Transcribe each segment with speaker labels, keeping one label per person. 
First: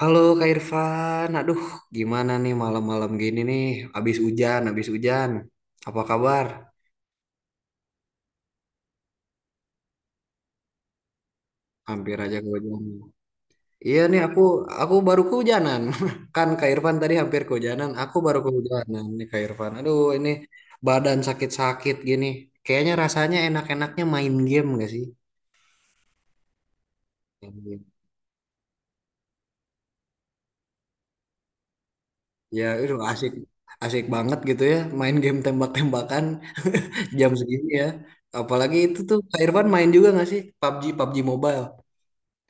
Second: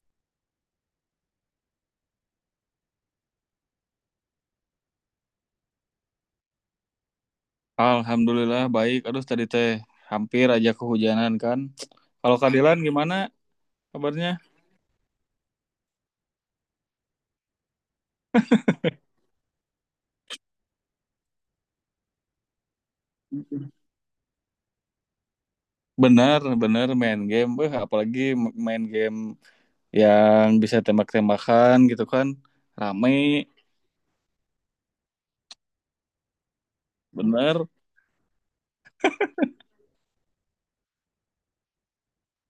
Speaker 1: Halo Kak Irfan, aduh gimana nih malam-malam gini nih, habis hujan, habis hujan. Apa kabar?
Speaker 2: Alhamdulillah baik. Aduh tadi teh hampir aja kehujanan kan.
Speaker 1: Hampir
Speaker 2: Kalau
Speaker 1: aja
Speaker 2: Kadilan
Speaker 1: kehujanan.
Speaker 2: gimana
Speaker 1: Iya nih
Speaker 2: kabarnya?
Speaker 1: aku baru kehujanan. Kan Kak Irfan tadi hampir kehujanan, aku baru kehujanan nih Kak Irfan. Aduh ini badan sakit-sakit gini. Kayaknya rasanya enak-enaknya main game gak sih?
Speaker 2: Bener, bener main game.
Speaker 1: Main
Speaker 2: Eh,
Speaker 1: game.
Speaker 2: apalagi m- main game yang bisa tembak-tembakan gitu kan.
Speaker 1: Ya itu
Speaker 2: Rame,
Speaker 1: asik asik banget gitu ya main game tembak-tembakan jam
Speaker 2: bener.
Speaker 1: segini ya. Apalagi itu tuh Kak Irfan main juga gak sih PUBG PUBG Mobile?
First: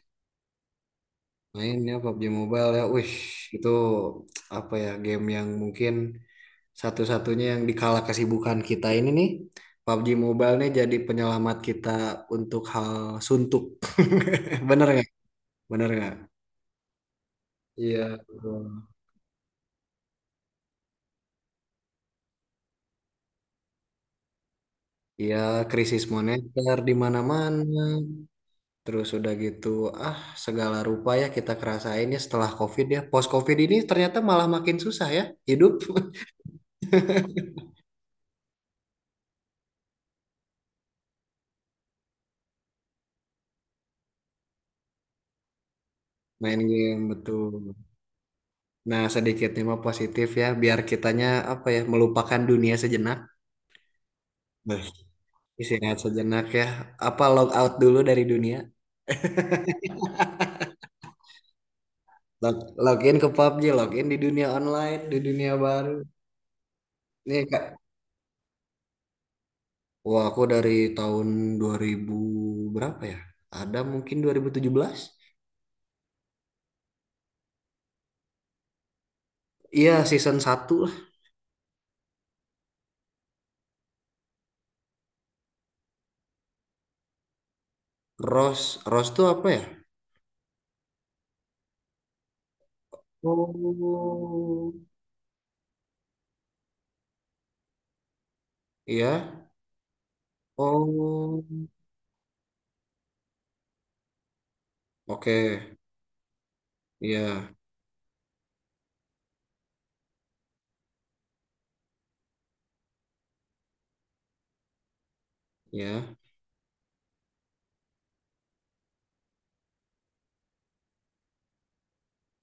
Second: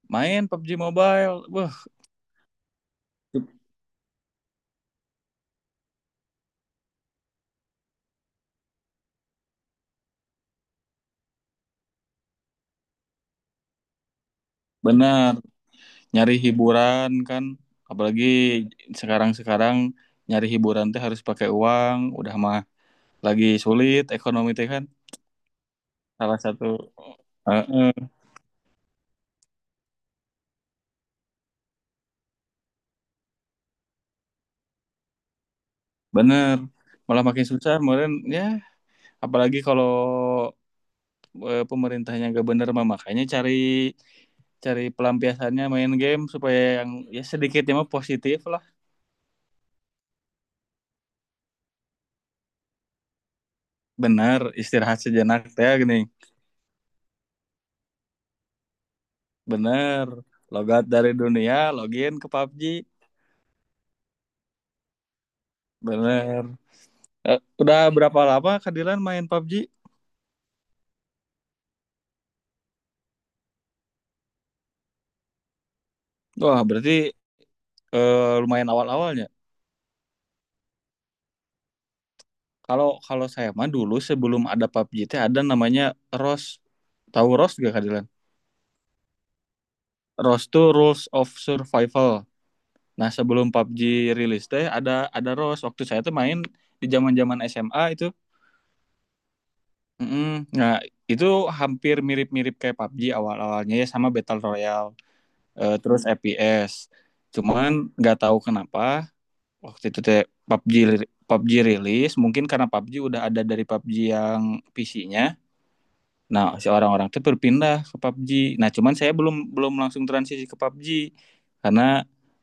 Speaker 2: Main PUBG Mobile. Wah,
Speaker 1: Mainnya PUBG Mobile ya, wish itu apa ya game yang mungkin satu-satunya yang dikala kesibukan kita ini nih PUBG Mobile nih jadi penyelamat kita untuk hal suntuk. Bener nggak?
Speaker 2: bener.
Speaker 1: Bener nggak?
Speaker 2: Nyari hiburan kan.
Speaker 1: Iya,
Speaker 2: Apalagi
Speaker 1: betul.
Speaker 2: sekarang-sekarang nyari hiburan teh harus pakai uang. Udah mah lagi sulit ekonomi teh kan.
Speaker 1: Iya, krisis
Speaker 2: Salah satu
Speaker 1: moneter di mana-mana.
Speaker 2: heeh,
Speaker 1: Terus udah gitu, ah segala rupa ya kita kerasain ya setelah COVID ya. Post COVID ini ternyata malah makin susah ya hidup.
Speaker 2: bener, malah makin susah kemarin ya, apalagi kalau pemerintahnya nggak bener mah makanya cari cari pelampiasannya main game
Speaker 1: Main
Speaker 2: supaya yang
Speaker 1: game
Speaker 2: ya
Speaker 1: betul.
Speaker 2: sedikitnya mah positif lah.
Speaker 1: Nah, sedikitnya mah positif ya, biar kitanya apa ya, melupakan dunia sejenak.
Speaker 2: Bener,
Speaker 1: Beh,
Speaker 2: istirahat sejenak teh
Speaker 1: istirahat
Speaker 2: gini.
Speaker 1: sejenak ya. Apa log out dulu dari dunia?
Speaker 2: Bener, logat dari dunia, login ke
Speaker 1: Log,
Speaker 2: PUBG.
Speaker 1: login ke PUBG, login di dunia online, di dunia baru.
Speaker 2: Bener. Eh,
Speaker 1: Nih Kak,
Speaker 2: udah berapa lama Kadilan main PUBG?
Speaker 1: wah aku dari tahun 2000 berapa ya? Ada mungkin 2017.
Speaker 2: Wah, berarti lumayan awal-awalnya.
Speaker 1: Iya, season satu lah.
Speaker 2: Kalau kalau saya mah dulu sebelum ada PUBG teh ada namanya ROS. Tahu ROS gak Kadilan?
Speaker 1: Rose, Rose tuh apa ya?
Speaker 2: ROS tuh Rules of Survival. Nah, sebelum PUBG rilis teh
Speaker 1: Oh.
Speaker 2: ada ROS. Waktu saya tuh main di zaman-zaman SMA itu.
Speaker 1: Iya.
Speaker 2: Mm-mm. Nah, itu
Speaker 1: Oh.
Speaker 2: hampir mirip-mirip kayak PUBG awal-awalnya ya sama Battle Royale,
Speaker 1: Oke,
Speaker 2: terus FPS.
Speaker 1: iya,
Speaker 2: Cuman nggak tahu kenapa waktu itu teh PUBG PUBG rilis, mungkin karena PUBG udah ada dari PUBG yang PC-nya.
Speaker 1: iya.
Speaker 2: Nah, si orang-orang itu berpindah ke PUBG. Nah, cuman saya belum belum langsung transisi ke PUBG karena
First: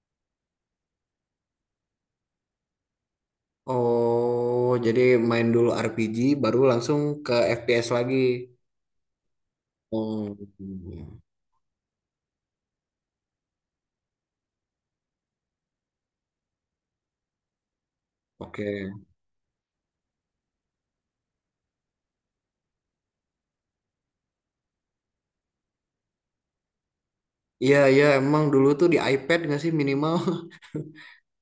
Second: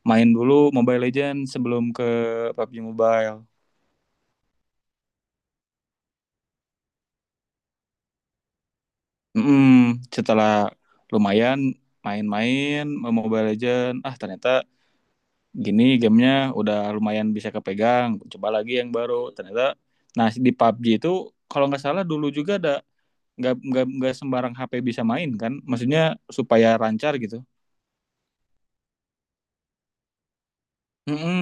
Speaker 2: main dulu Mobile Legends sebelum ke PUBG Mobile.
Speaker 1: Oh, jadi main dulu RPG, baru langsung ke FPS lagi.
Speaker 2: mm
Speaker 1: Oh,
Speaker 2: Setelah lumayan main-main Mobile Legends, ah ternyata gini gamenya, udah lumayan bisa kepegang. Coba
Speaker 1: oke.
Speaker 2: lagi yang baru. Ternyata, nah di PUBG itu kalau nggak salah dulu juga ada nggak sembarang HP bisa main kan? Maksudnya supaya lancar gitu.
Speaker 1: Iya, iya, emang dulu tuh di iPad nggak sih minimal,
Speaker 2: Mm-mm.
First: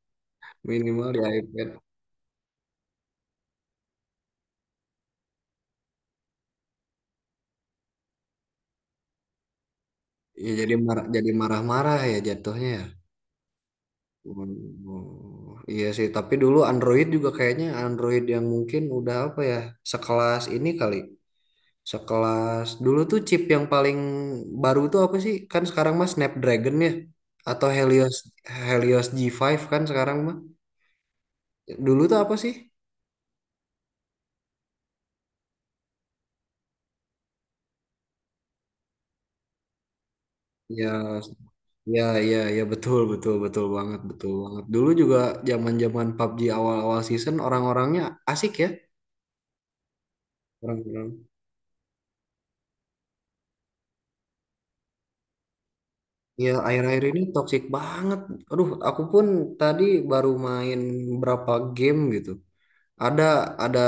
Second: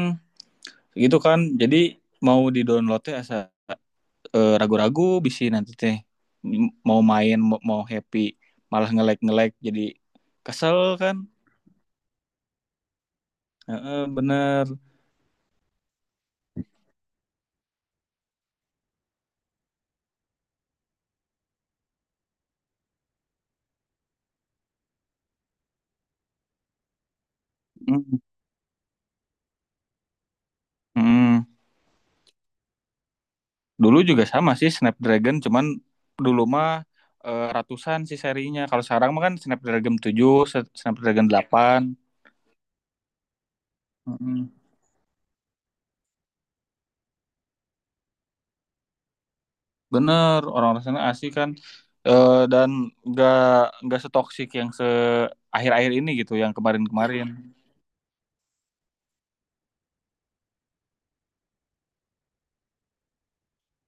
Speaker 1: minimal
Speaker 2: Gitu
Speaker 1: di
Speaker 2: kan jadi
Speaker 1: iPad.
Speaker 2: mau di downloadnya asa ragu-ragu bisa nanti teh mau main mau happy malah ngelek-ngelek jadi
Speaker 1: Ya jadi
Speaker 2: kesel
Speaker 1: marah,
Speaker 2: kan.
Speaker 1: jadi marah-marah ya jatuhnya, ya.
Speaker 2: Heeh, bener.
Speaker 1: Oh, iya sih, tapi dulu Android juga kayaknya Android yang mungkin udah apa ya, sekelas ini kali. Sekelas dulu tuh chip yang paling baru tuh apa sih? Kan sekarang mah Snapdragon ya atau Helios
Speaker 2: Mm,
Speaker 1: Helios G5 kan sekarang mah.
Speaker 2: mm.
Speaker 1: Dulu tuh apa sih?
Speaker 2: Dulu juga sama sih Snapdragon, cuman dulu mah ratusan sih serinya, kalau sekarang mah kan Snapdragon 7,
Speaker 1: Ya
Speaker 2: Snapdragon 8.
Speaker 1: ya ya ya betul betul betul banget betul
Speaker 2: mm
Speaker 1: banget. Dulu juga zaman-zaman PUBG awal-awal season orang-orangnya asik ya.
Speaker 2: Bener orang-orang sana
Speaker 1: Orang-orang.
Speaker 2: asik kan. Dan nggak nggak setoksik yang akhir-akhir ini gitu
Speaker 1: Ya
Speaker 2: yang
Speaker 1: akhir-akhir ini
Speaker 2: kemarin-kemarin.
Speaker 1: toxic banget. Aduh, aku pun tadi baru main berapa game gitu. Ada, ada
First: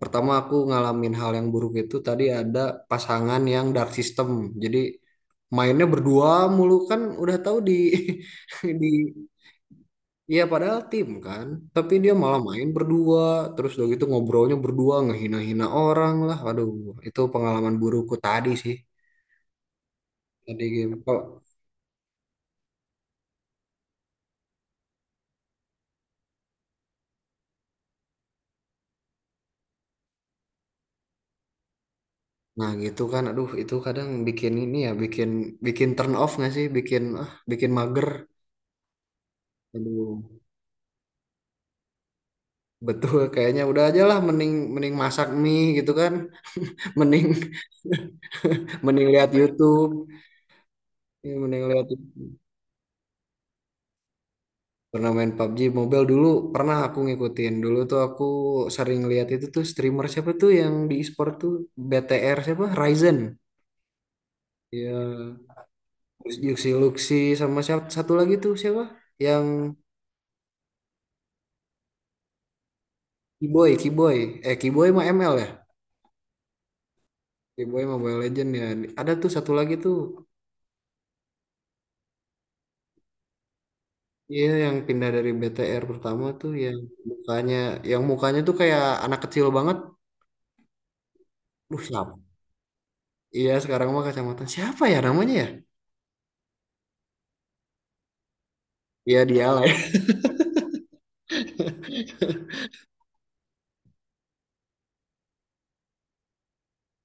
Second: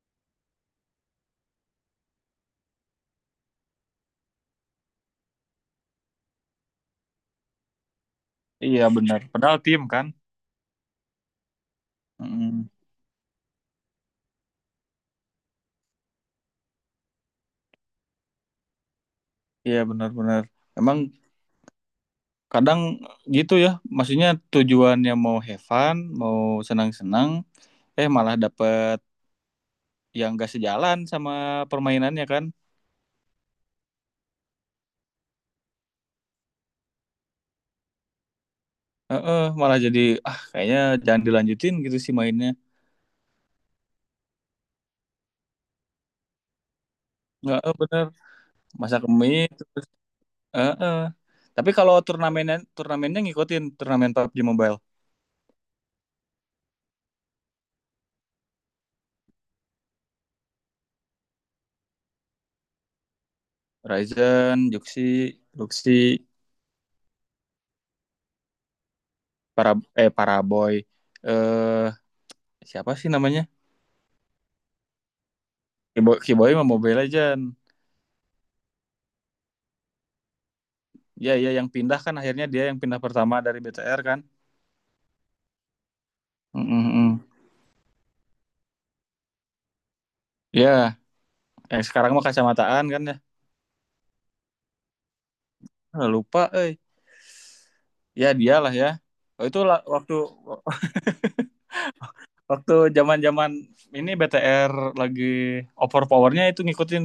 Speaker 1: pertama aku ngalamin hal yang buruk itu tadi ada pasangan yang dark system. Jadi mainnya berdua mulu kan udah tahu di
Speaker 2: Iya
Speaker 1: di,
Speaker 2: benar. Padahal tim kan.
Speaker 1: ya padahal tim kan, tapi dia malah main
Speaker 2: mm
Speaker 1: berdua, terus udah gitu ngobrolnya berdua ngehina-hina orang lah. Aduh, itu pengalaman burukku tadi sih.
Speaker 2: Iya benar-benar.
Speaker 1: Tadi game
Speaker 2: Emang
Speaker 1: kok.
Speaker 2: kadang gitu ya. Maksudnya tujuannya mau have fun, mau senang-senang, eh malah dapet yang gak sejalan sama permainannya kan.
Speaker 1: Nah, gitu kan. Aduh, itu kadang bikin ini ya, bikin bikin turn off nggak sih? Bikin ah, bikin mager.
Speaker 2: Heeh, malah jadi
Speaker 1: Aduh.
Speaker 2: ah kayaknya jangan dilanjutin gitu sih mainnya.
Speaker 1: Betul, kayaknya udah aja lah mending mending masak mie gitu kan. Mending
Speaker 2: Nggak, eh, bener. Masak
Speaker 1: mending lihat
Speaker 2: mie terus.
Speaker 1: YouTube.
Speaker 2: Heeh.
Speaker 1: Ya, mending
Speaker 2: Tapi
Speaker 1: lihat
Speaker 2: kalau
Speaker 1: YouTube.
Speaker 2: turnamennya, turnamennya ngikutin turnamen PUBG Mobile.
Speaker 1: Pernah main PUBG Mobile dulu, pernah aku ngikutin. Dulu tuh aku sering lihat itu tuh streamer siapa tuh yang di e-sport tuh BTR siapa? Ryzen.
Speaker 2: Ryzen,
Speaker 1: Ya,
Speaker 2: Juxi, Luxi,
Speaker 1: terus Yuxi Luxi sama siapa satu lagi tuh siapa? Yang
Speaker 2: para Paraboy. Eh, siapa sih namanya?
Speaker 1: Kiboy, Kiboy. Eh, Kiboy mah ML ya?
Speaker 2: Kiboy, Kiboy mau Mobile Legend.
Speaker 1: Kiboy Mobile Legend ya. Ada tuh satu lagi tuh.
Speaker 2: Ya, ya yang pindah kan akhirnya dia yang pindah pertama dari BTR kan.
Speaker 1: Iya, yang pindah dari BTR pertama tuh
Speaker 2: Mm, mm, mm.
Speaker 1: mukanya, yang mukanya tuh kayak anak kecil banget.
Speaker 2: Ya,
Speaker 1: Duh,
Speaker 2: yang sekarang
Speaker 1: siapa?
Speaker 2: mah kacamataan kan ya.
Speaker 1: Iya, sekarang mah kacamata siapa ya namanya ya?
Speaker 2: Ah, lupa, eh. Ya dialah ya.
Speaker 1: Iya
Speaker 2: Oh,
Speaker 1: dia
Speaker 2: itu
Speaker 1: lah, ya.
Speaker 2: waktu waktu zaman-zaman ini BTR lagi overpowernya itu ngikutin,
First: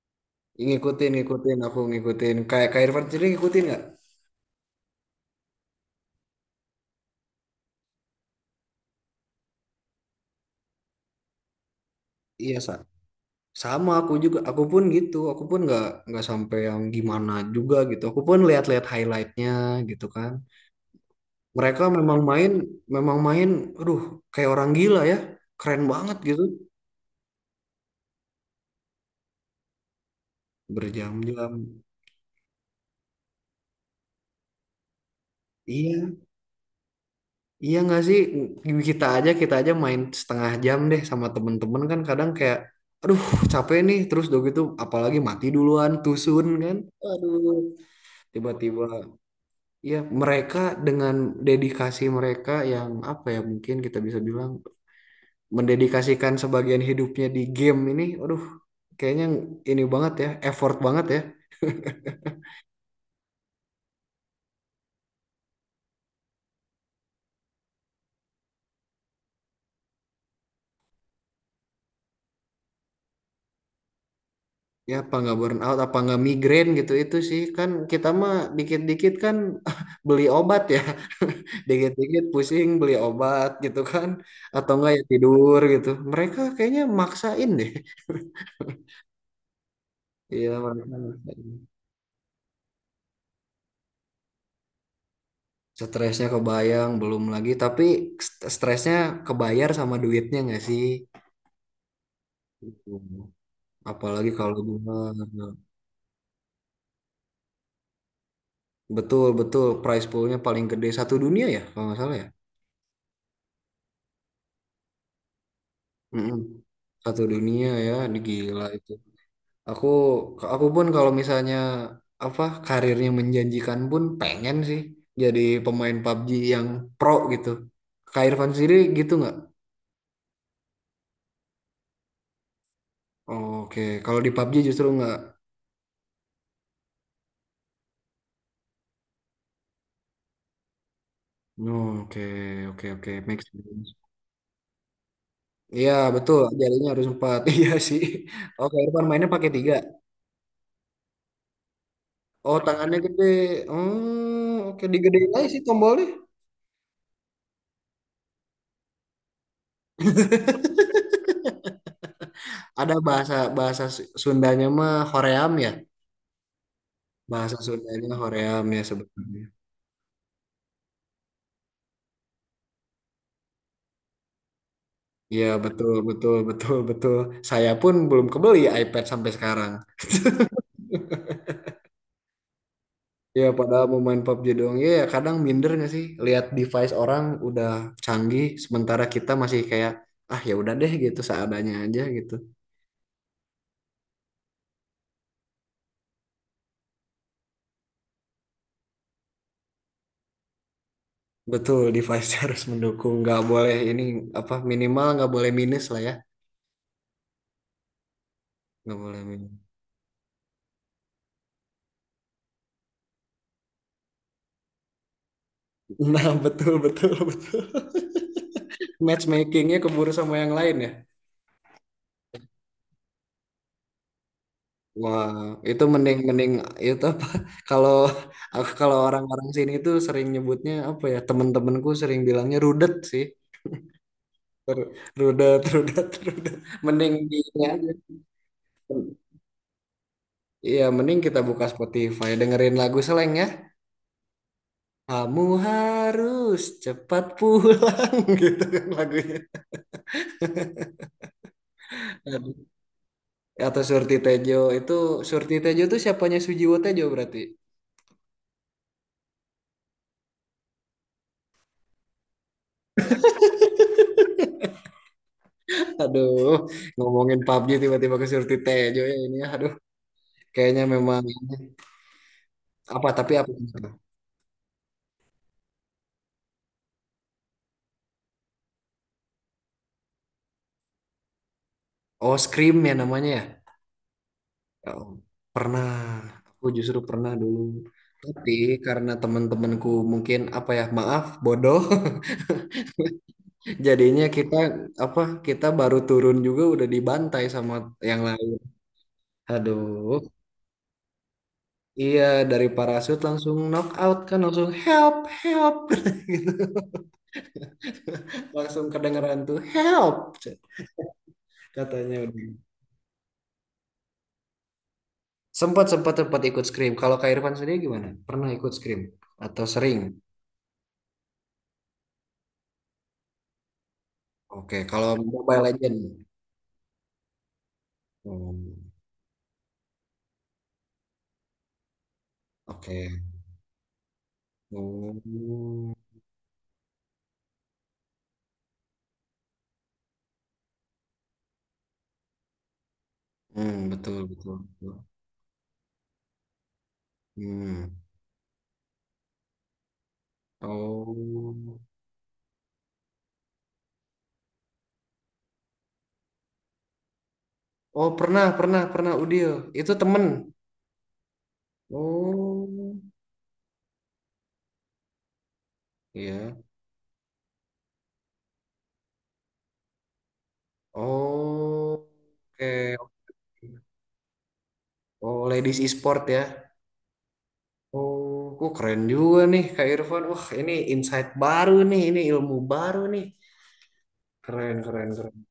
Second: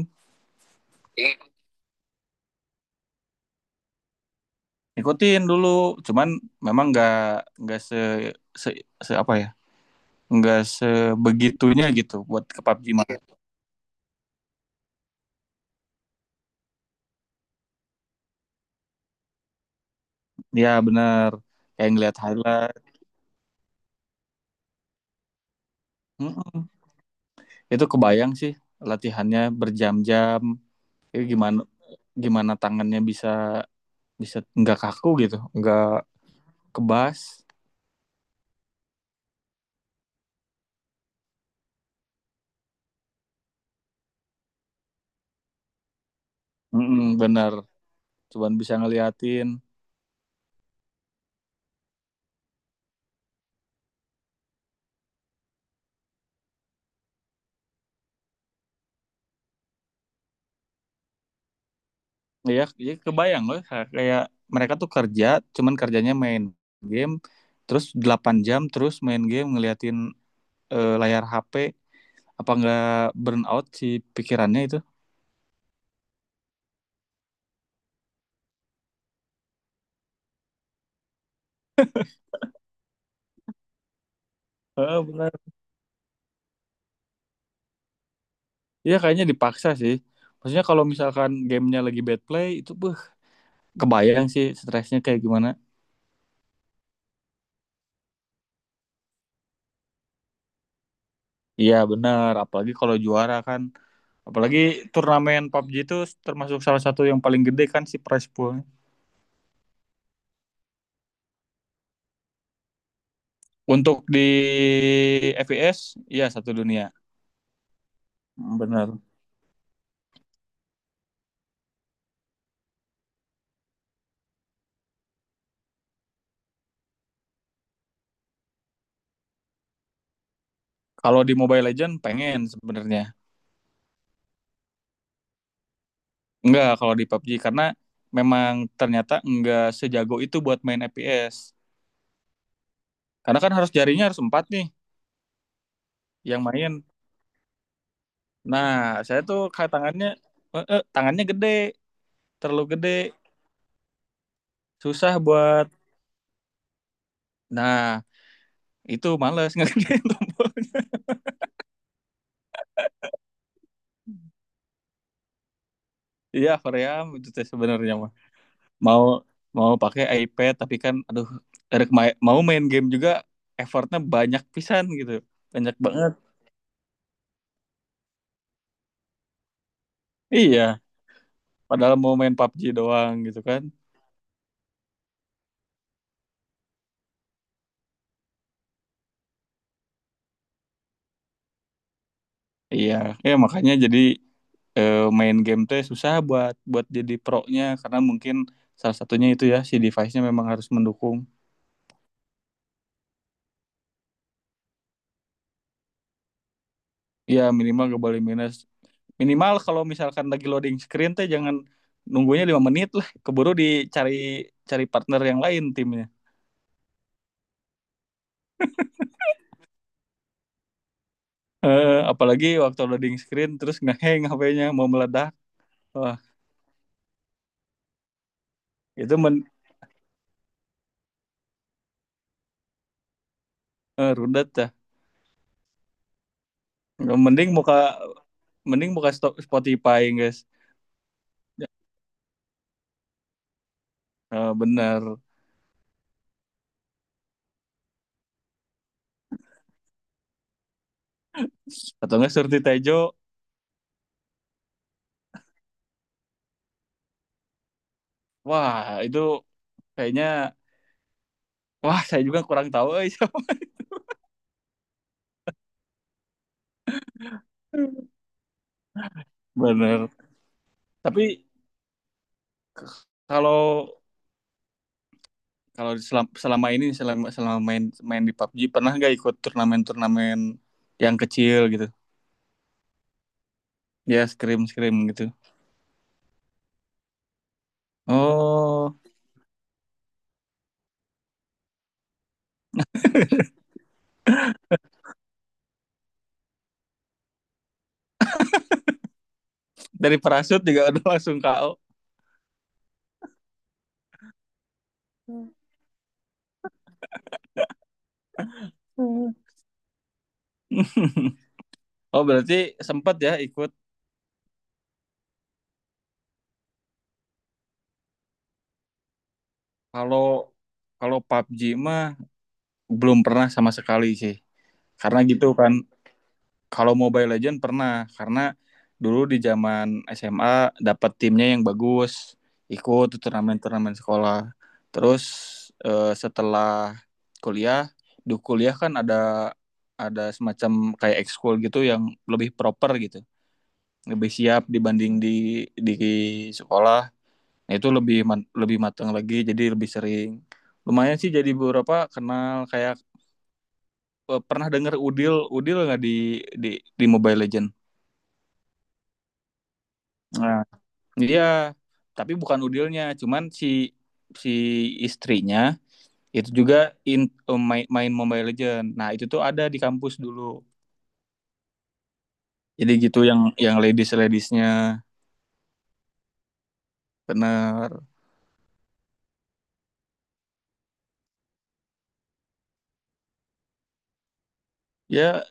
Speaker 1: Ngikutin, ngikutin, aku ngikutin. Kayak Kak Irfan sendiri ngikutin nggak?
Speaker 2: ngikutin dulu. Cuman memang nggak se, se se apa ya? Nggak sebegitunya gitu buat
Speaker 1: Iya,
Speaker 2: ke
Speaker 1: Sa.
Speaker 2: PUBG mah.
Speaker 1: Sama aku juga. Aku pun gitu. Aku pun nggak sampai yang gimana juga gitu. Aku pun lihat-lihat highlightnya gitu kan.
Speaker 2: Ya benar.
Speaker 1: Mereka
Speaker 2: Kayak ngeliat
Speaker 1: memang main,
Speaker 2: highlight.
Speaker 1: memang main. Aduh, kayak orang gila ya. Keren banget
Speaker 2: Mm,
Speaker 1: gitu.
Speaker 2: mm. Itu kebayang sih latihannya berjam-jam itu
Speaker 1: Berjam-jam.
Speaker 2: gimana, tangannya bisa, bisa nggak kaku gitu, nggak
Speaker 1: Iya.
Speaker 2: kebas.
Speaker 1: Iya nggak sih kita aja main setengah jam deh sama temen-temen kan kadang kayak aduh capek nih terus udah gitu apalagi mati duluan tusun kan
Speaker 2: Mm-mm, bener.
Speaker 1: aduh
Speaker 2: Cuman bisa
Speaker 1: tiba-tiba
Speaker 2: ngeliatin.
Speaker 1: ya mereka dengan dedikasi mereka yang apa ya mungkin kita bisa bilang mendedikasikan sebagian hidupnya di game ini aduh kayaknya ini banget ya effort banget ya.
Speaker 2: Ya ya kebayang loh, kayak mereka tuh kerja cuman kerjanya main game terus 8 jam, terus main game ngeliatin layar HP. Apa nggak burn out si pikirannya itu.
Speaker 1: Ya apa nggak burn out, apa nggak migrain gitu itu sih kan kita mah dikit-dikit kan beli obat ya, dikit-dikit pusing beli obat gitu kan, atau enggak ya
Speaker 2: Eh benar.
Speaker 1: tidur gitu. Mereka kayaknya maksain deh.
Speaker 2: Iya kayaknya dipaksa sih.
Speaker 1: Iya
Speaker 2: Maksudnya kalau
Speaker 1: mereka
Speaker 2: misalkan
Speaker 1: maksain.
Speaker 2: gamenya lagi bad play itu beuh, kebayang sih stresnya kayak gimana.
Speaker 1: Stresnya kebayang belum lagi, tapi stresnya kebayar sama duitnya nggak sih?
Speaker 2: Iya benar, apalagi kalau
Speaker 1: Hmm.
Speaker 2: juara kan.
Speaker 1: Apalagi
Speaker 2: Apalagi
Speaker 1: kalau bunga
Speaker 2: turnamen PUBG itu termasuk salah satu yang paling gede kan si prize poolnya.
Speaker 1: betul betul prize poolnya paling gede satu dunia ya kalau nggak salah ya.
Speaker 2: Untuk di FPS, iya
Speaker 1: Mm-mm.
Speaker 2: satu dunia.
Speaker 1: Satu dunia ya,
Speaker 2: Hmm,
Speaker 1: gila itu.
Speaker 2: benar.
Speaker 1: Aku aku pun kalau misalnya apa karirnya menjanjikan pun pengen sih jadi pemain PUBG yang pro gitu. Kak Irfan sendiri gitu nggak?
Speaker 2: Kalau di Mobile Legend pengen sebenarnya.
Speaker 1: Oke. Kalau di PUBG justru nggak.
Speaker 2: Enggak kalau di PUBG karena memang ternyata enggak sejago itu buat main FPS.
Speaker 1: Oke, oke, oke, make
Speaker 2: Karena kan harus
Speaker 1: sense.
Speaker 2: jarinya harus empat nih
Speaker 1: Iya betul,
Speaker 2: yang main.
Speaker 1: jarinya harus empat. Iya sih.
Speaker 2: Nah,
Speaker 1: Oke, Irfan
Speaker 2: saya
Speaker 1: mainnya
Speaker 2: tuh
Speaker 1: pakai
Speaker 2: kayak
Speaker 1: tiga.
Speaker 2: tangannya tangannya gede,
Speaker 1: Oh,
Speaker 2: terlalu gede,
Speaker 1: tangannya gede. Hmm, oke,
Speaker 2: susah
Speaker 1: digedein aja sih
Speaker 2: buat.
Speaker 1: tombolnya.
Speaker 2: Nah, itu males ngerjain tombolnya.
Speaker 1: Ada bahasa bahasa Sundanya mah hoream ya.
Speaker 2: Iya Korea itu teh
Speaker 1: Bahasa
Speaker 2: sebenarnya
Speaker 1: Sundanya
Speaker 2: mah
Speaker 1: hoream ya
Speaker 2: mau
Speaker 1: sebenarnya.
Speaker 2: mau pakai iPad tapi kan aduh dari mau main game juga effortnya banyak pisan gitu,
Speaker 1: Iya
Speaker 2: banyak
Speaker 1: betul
Speaker 2: banget.
Speaker 1: betul betul betul. Saya pun belum kebeli iPad sampai sekarang.
Speaker 2: Iya padahal mau main PUBG doang gitu
Speaker 1: Ya
Speaker 2: kan.
Speaker 1: padahal mau main PUBG doang. Ya ya, kadang minder nggak sih lihat device orang udah canggih sementara kita masih kayak ah ya udah deh gitu seadanya aja gitu.
Speaker 2: Iya, ya makanya jadi main game teh susah buat, buat jadi pro-nya karena mungkin salah satunya itu ya si device-nya memang harus mendukung.
Speaker 1: Betul device harus mendukung. Nggak boleh ini apa minimal nggak boleh minus lah ya.
Speaker 2: Iya minimal gak boleh minus,
Speaker 1: Nggak boleh
Speaker 2: minimal
Speaker 1: minus.
Speaker 2: kalau misalkan lagi loading screen teh jangan nunggunya 5 menit lah, keburu dicari, cari partner yang lain timnya.
Speaker 1: Nah betul betul betul. Matchmakingnya keburu sama yang lain ya.
Speaker 2: eh Apalagi waktu loading screen terus ngeheng HP-nya mau
Speaker 1: Wah,
Speaker 2: meledak,
Speaker 1: itu
Speaker 2: wah
Speaker 1: mending mending itu apa? Kalau aku kalau
Speaker 2: itu
Speaker 1: orang-orang sini tuh sering nyebutnya apa ya? Temen-temenku sering bilangnya rudet sih.
Speaker 2: rudet dah.
Speaker 1: Ru- Rudet, rudet, rudet. Mending di
Speaker 2: mending
Speaker 1: ini
Speaker 2: muka
Speaker 1: aja.
Speaker 2: Mending muka stop Spotify guys.
Speaker 1: Iya, mending kita buka Spotify, dengerin lagu Slank ya.
Speaker 2: Eh, bener.
Speaker 1: Kamu harus cepat pulang gitu kan lagunya.
Speaker 2: Atau enggak Surti
Speaker 1: Aduh.
Speaker 2: Tejo.
Speaker 1: Atau Surti Tejo itu siapanya Sujiwo Tejo berarti.
Speaker 2: Wah itu kayaknya, wah saya juga kurang tahu eh.
Speaker 1: Aduh, ngomongin PUBG tiba-tiba ke Surti Tejo ya ini, ya. Aduh.
Speaker 2: Bener,
Speaker 1: Kayaknya memang
Speaker 2: tapi
Speaker 1: apa tapi apa?
Speaker 2: kalau, kalau selama, selama ini selama selama main, main di PUBG pernah nggak ikut turnamen-turnamen yang kecil gitu?
Speaker 1: Oh, Scream ya namanya ya.
Speaker 2: Ya scrim-scrim
Speaker 1: Oh,
Speaker 2: gitu.
Speaker 1: pernah. Aku justru pernah dulu. Tapi
Speaker 2: Oh,
Speaker 1: karena teman-temanku mungkin apa ya, maaf, bodoh. Jadinya kita apa? Kita baru turun juga udah dibantai sama yang lain.
Speaker 2: dari
Speaker 1: Aduh.
Speaker 2: parasut juga udah langsung KO.
Speaker 1: Iya, dari parasut langsung knock out kan langsung help, help gitu. Langsung
Speaker 2: Hmm.
Speaker 1: kedengeran tuh help katanya
Speaker 2: Oh,
Speaker 1: udah.
Speaker 2: berarti sempat ya ikut.
Speaker 1: Sempat sempat sempat ikut scrim. Kalau Kak Irfan sendiri gimana? Pernah ikut scrim atau sering?
Speaker 2: Kalau kalau PUBG mah belum pernah sama sekali sih.
Speaker 1: Oke, kalau
Speaker 2: Karena gitu
Speaker 1: Mobile
Speaker 2: kan.
Speaker 1: Legend.
Speaker 2: Kalau Mobile Legend pernah karena
Speaker 1: Hmm,
Speaker 2: dulu di zaman SMA dapat timnya yang bagus, ikut
Speaker 1: oke.
Speaker 2: turnamen-turnamen sekolah. Terus
Speaker 1: Hmm.
Speaker 2: setelah kuliah, di kuliah kan ada semacam kayak ekskul gitu yang lebih proper gitu,
Speaker 1: Hmm, betul
Speaker 2: lebih
Speaker 1: betul,
Speaker 2: siap
Speaker 1: betul.
Speaker 2: dibanding di sekolah. Nah, itu
Speaker 1: Hmm.
Speaker 2: lebih lebih matang lagi, jadi lebih sering. Lumayan sih jadi
Speaker 1: Oh.
Speaker 2: beberapa kenal kayak pernah dengar Udil, Udil nggak di di di Mobile Legend?
Speaker 1: Oh, pernah pernah pernah Udil. Itu temen.
Speaker 2: Nah, iya, tapi bukan
Speaker 1: Oh.
Speaker 2: Udilnya, cuman si si istrinya itu
Speaker 1: Iya.
Speaker 2: juga in, main Mobile Legend. Nah, itu tuh ada di kampus dulu.
Speaker 1: Oh.
Speaker 2: Jadi
Speaker 1: Oke,
Speaker 2: gitu yang
Speaker 1: oke.
Speaker 2: ladies-ladiesnya.
Speaker 1: Oh, ladies e-sport ya.
Speaker 2: Bener.
Speaker 1: Oh, kok keren juga nih Kak Irfan. Wah, ini insight baru nih, ini ilmu baru nih. Keren, keren, keren.
Speaker 2: Ya,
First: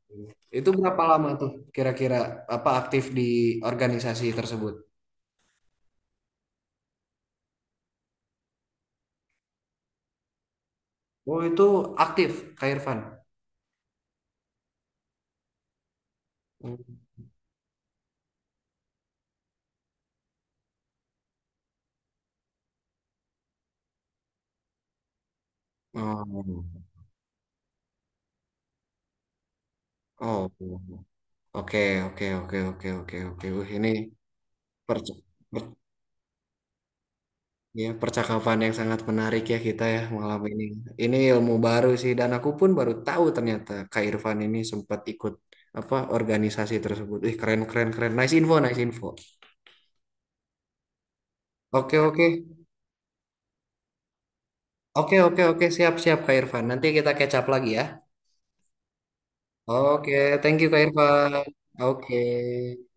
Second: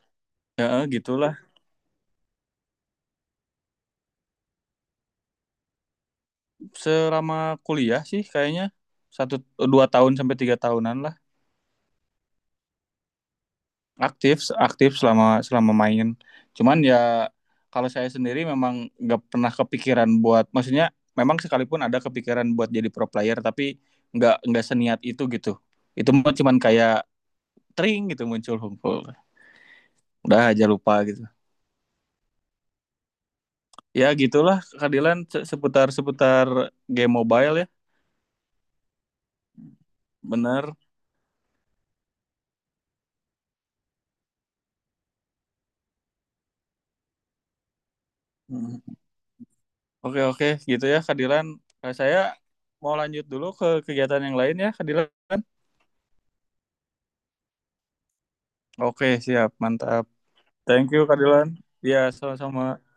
Speaker 2: ya
Speaker 1: Itu berapa lama
Speaker 2: gitulah.
Speaker 1: tuh kira-kira apa aktif di organisasi tersebut?
Speaker 2: Selama kuliah sih kayaknya satu 2 tahun sampai 3 tahunan lah.
Speaker 1: Oh, itu aktif, Kak Irfan.
Speaker 2: Aktif, aktif selama selama main cuman
Speaker 1: Hmm.
Speaker 2: ya kalau saya sendiri memang nggak pernah kepikiran buat, maksudnya memang sekalipun ada kepikiran buat jadi pro player tapi nggak seniat itu gitu. Itu mah cuman
Speaker 1: Oh,
Speaker 2: kayak tring gitu muncul hunkul, udah
Speaker 1: oh,
Speaker 2: aja lupa gitu.
Speaker 1: oke, oke, oke, oke, oke, oke. Wih, ini
Speaker 2: Ya gitulah keadilan,
Speaker 1: perc- per-
Speaker 2: seputar seputar game mobile ya.
Speaker 1: ya, percakapan yang sangat menarik ya kita ya malam ini.
Speaker 2: Bener.
Speaker 1: Ini ilmu baru sih dan aku pun baru tahu ternyata Kak Irfan ini sempat ikut apa organisasi tersebut. Ih, keren, keren, keren. Nice info, nice
Speaker 2: Mm.
Speaker 1: info.
Speaker 2: Oke, oke, gitu ya keadilan. Nah,
Speaker 1: Oke,
Speaker 2: saya
Speaker 1: oke.
Speaker 2: mau lanjut dulu ke kegiatan yang lain ya keadilan.
Speaker 1: Oke, oke, oke, siap, siap, Kak Irfan. Nanti kita catch up lagi ya.
Speaker 2: Oke siap mantap.
Speaker 1: Oke, thank you, Kak
Speaker 2: Thank you kak
Speaker 1: Irfan.
Speaker 2: Dilan. Iya
Speaker 1: Oke.
Speaker 2: sama sama.